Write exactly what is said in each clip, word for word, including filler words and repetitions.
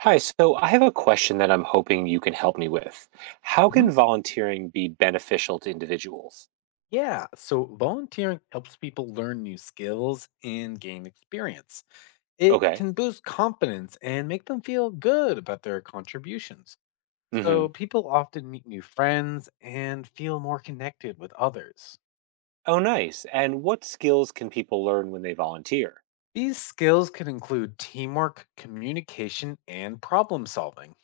Hi, so I have a question that I'm hoping you can help me with. How Mhm. can volunteering be beneficial to individuals? Yeah, so volunteering helps people learn new skills and gain experience. It Okay. can boost confidence and make them feel good about their contributions. Hmm. So people often meet new friends and feel more connected with others. Oh, nice. And what skills can people learn when they volunteer? These skills can include teamwork, communication, and problem solving.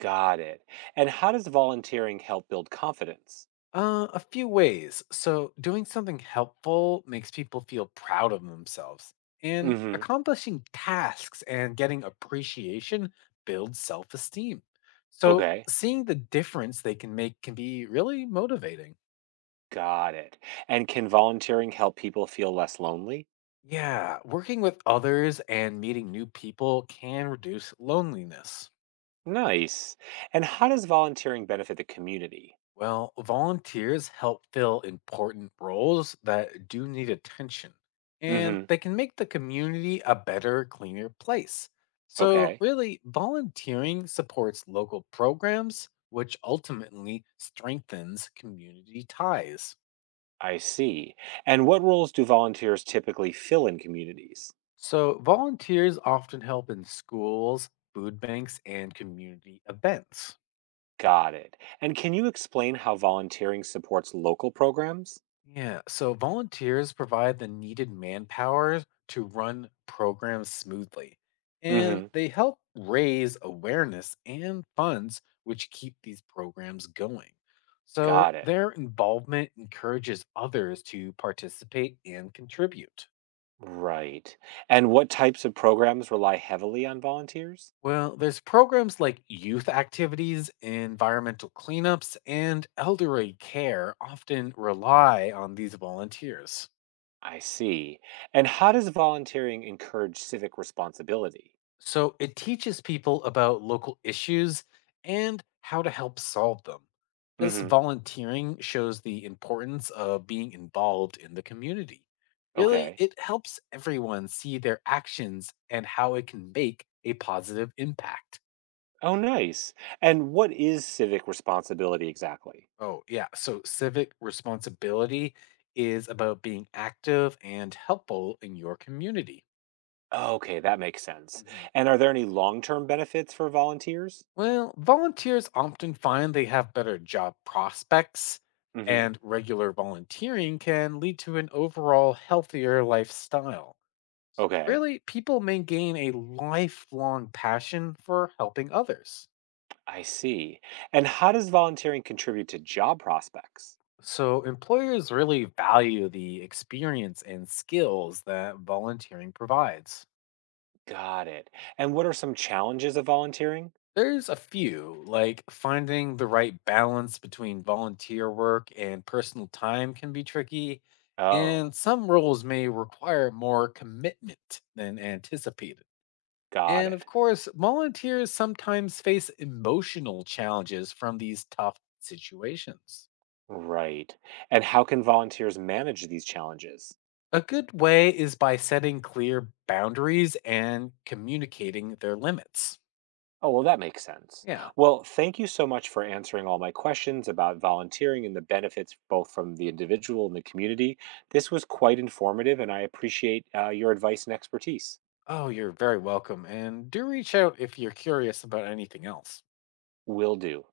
Got it. And how does volunteering help build confidence? Uh, a few ways. So, doing something helpful makes people feel proud of themselves, and Hmm. accomplishing tasks and getting appreciation builds self esteem. So, Okay. seeing the difference they can make can be really motivating. Got it. And can volunteering help people feel less lonely? Yeah, working with others and meeting new people can reduce loneliness. Nice. And how does volunteering benefit the community? Well, volunteers help fill important roles that do need attention, and Hmm. they can make the community a better, cleaner place. So, Okay. really, volunteering supports local programs, which ultimately strengthens community ties. I see. And what roles do volunteers typically fill in communities? So, volunteers often help in schools, food banks, and community events. Got it. And can you explain how volunteering supports local programs? Yeah, so volunteers provide the needed manpower to run programs smoothly, and Hmm. they help raise awareness and funds which keep these programs going. So Got it. their involvement encourages others to participate and contribute. Right. And what types of programs rely heavily on volunteers? Well, there's programs like youth activities, environmental cleanups, and elderly care often rely on these volunteers. I see. And how does volunteering encourage civic responsibility? So it teaches people about local issues and how to help solve them. This Hmm. volunteering shows the importance of being involved in the community. Really, Okay. it helps everyone see their actions and how it can make a positive impact. Oh, nice. And what is civic responsibility exactly? Oh, yeah. So civic responsibility is about being active and helpful in your community. Okay, that makes sense. Mhm. And are there any long-term benefits for volunteers? Well, volunteers often find they have better job prospects, Hmm. and regular volunteering can lead to an overall healthier lifestyle. Okay, Really, people may gain a lifelong passion for helping others. I see. And how does volunteering contribute to job prospects? So, employers really value the experience and skills that volunteering provides. Got it. And what are some challenges of volunteering? There's a few, like finding the right balance between volunteer work and personal time can be tricky, Oh, and some roles may require more commitment than anticipated. got And it. of course, volunteers sometimes face emotional challenges from these tough situations. Right. And how can volunteers manage these challenges? A good way is by setting clear boundaries and communicating their limits. Oh, well, that makes sense. Yeah. Well, thank you so much for answering all my questions about volunteering and the benefits both from the individual and the community. This was quite informative, and I appreciate uh, your advice and expertise. Oh, you're very welcome. And do reach out if you're curious about anything else. Will do.